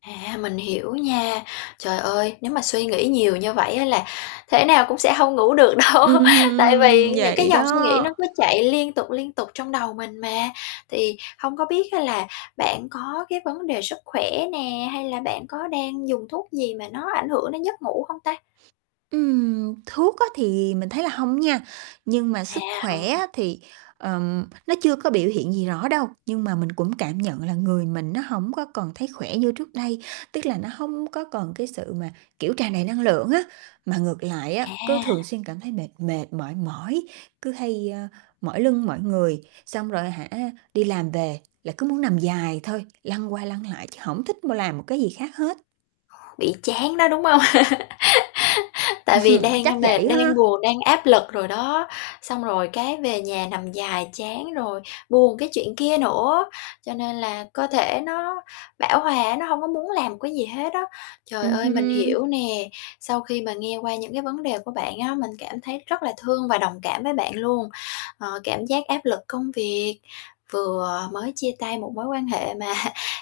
À, mình hiểu nha. Trời ơi, nếu mà suy nghĩ nhiều như vậy á là thể nào cũng sẽ hông ngủ được đâu, Ừm tại hừm, vì những cái vậy dòng suy nghĩ đó. nó cứ chạy liên tục, liên tục trong đầu mình mà. Thì hông có biết á là bạn có cái vấn đề sức khỏe nè, hay là bạn có đang dùng thuốc gì mà nó ảnh hưởng đến giấc ngủ không ta? Ừm, thuốc á thì mình thấy là hông nha. Nhưng mà À, sức khỏe hông. á thì, ờm, nó chưa có biểu hiện gì rõ đâu, nhưng mà mình cũng cảm nhận là người mình nó hổng có còn thấy khỏe như trước đây. Tức là nó hông có còn cái sự mà, kiểu, tràn đầy năng lượng á, mà ngược lại á, cứ thường À. xuyên cảm thấy mệt mệt mỏi mỏi, cứ hay, a, mỏi lưng mỏi người, xong rồi, hả, đi làm về là cứ muốn nằm dài thôi, lăn qua lăn lại, chứ hổng thích mà làm một cái gì khác hết. Bị chán đó, đúng hông? Tại vì đang, Chắc ơ, mệt, vậy đang ha. buồn, đang áp lực rồi đó, xong rồi cái về nhà nằm dài chán rồi buồn cái chuyện kia nữa, cho nên là cơ thể nó bão hòa á, nó hông có muốn làm một cái gì hết á. Trời Ừm ơi, mình hưm. hiểu nè, sau khi mà nghe qua những cái vấn đề của bạn á, mình cảm thấy rất là thương và đồng cảm với bạn luôn. Ờ, cảm giác áp lực công việc, vừa mới chia tay một mối quan hệ mà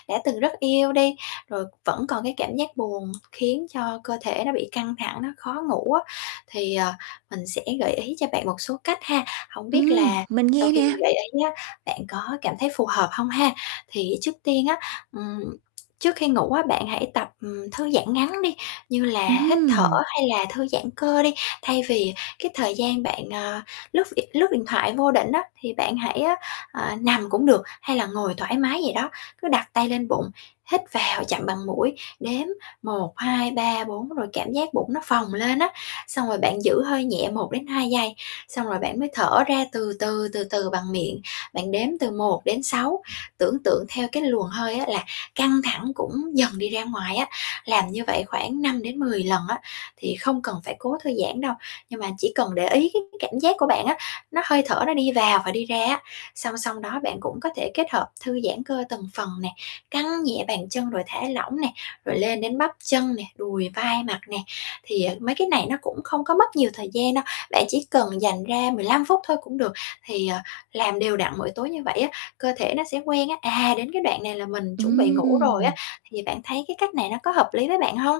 đã từng rất yêu đi, rồi vẫn còn cái cảm giác buồn, khiến cho cơ thể nó bị căng thẳng, nó khó ngủ á. Thì, ờ, mình sẽ gợi ý cho bạn một số cách ha, hổng biết Ừm, là mình sau nghe khi nè. mình gợi ý á, bạn có cảm thấy phù hợp hông ha. Thì trước tiên á, ừm, trước khi ngủ á, bạn hãy tập, ừm, thư giãn ngắn đi, như là hít thở Ừm. hay là thư giãn cơ đi. Thay vì cái thời gian bạn, à, lướt việt lướt điện thoại vô định á, thì bạn hãy á, ờ, nằm cũng được, hay là ngồi thoải mái vậy đó, cứ đặt tay lên bụng, hít vào chậm bằng mũi, đếm 1, 2, 3, 4 rồi cảm giác bụng nó phồng lên á, xong rồi bạn giữ hơi nhẹ 1 đến 2 giây, xong rồi bạn mới thở ra từ từ, từ từ bằng miệng, bạn đếm từ 1 đến 6 tưởng tượng theo cái luồng hơi á là căng thẳng cũng dần đi ra ngoài á, làm như vậy khoảng 5 đến 10 lần á, thì không cần phải cố thư giãn đâu, nhưng mà chỉ cần để ý cái cái cảm giác của bạn á, nó hơi thở nó đi vào và đi ra á. Song song đó bạn cũng có thể kết hợp thư giãn cơ từng phần nè, căng nhẹ bàn chân rồi thả lỏng nè, rồi lên đến bắp chân nè, đùi, vai, mặt nè, thì, à, mấy cái này nó cũng không có mất nhiều thời gian đâu, bạn chỉ cần dành ra 15 phút thôi cũng được. Thì, à, làm đều đặn mỗi tối như vậy á, cơ thể nó sẽ quen á, à, đến cái đoạn này là mình chuẩn bị ngủ rồi á. Ừm. Thì bạn thấy cái cách này nó có hợp lý với bạn hông?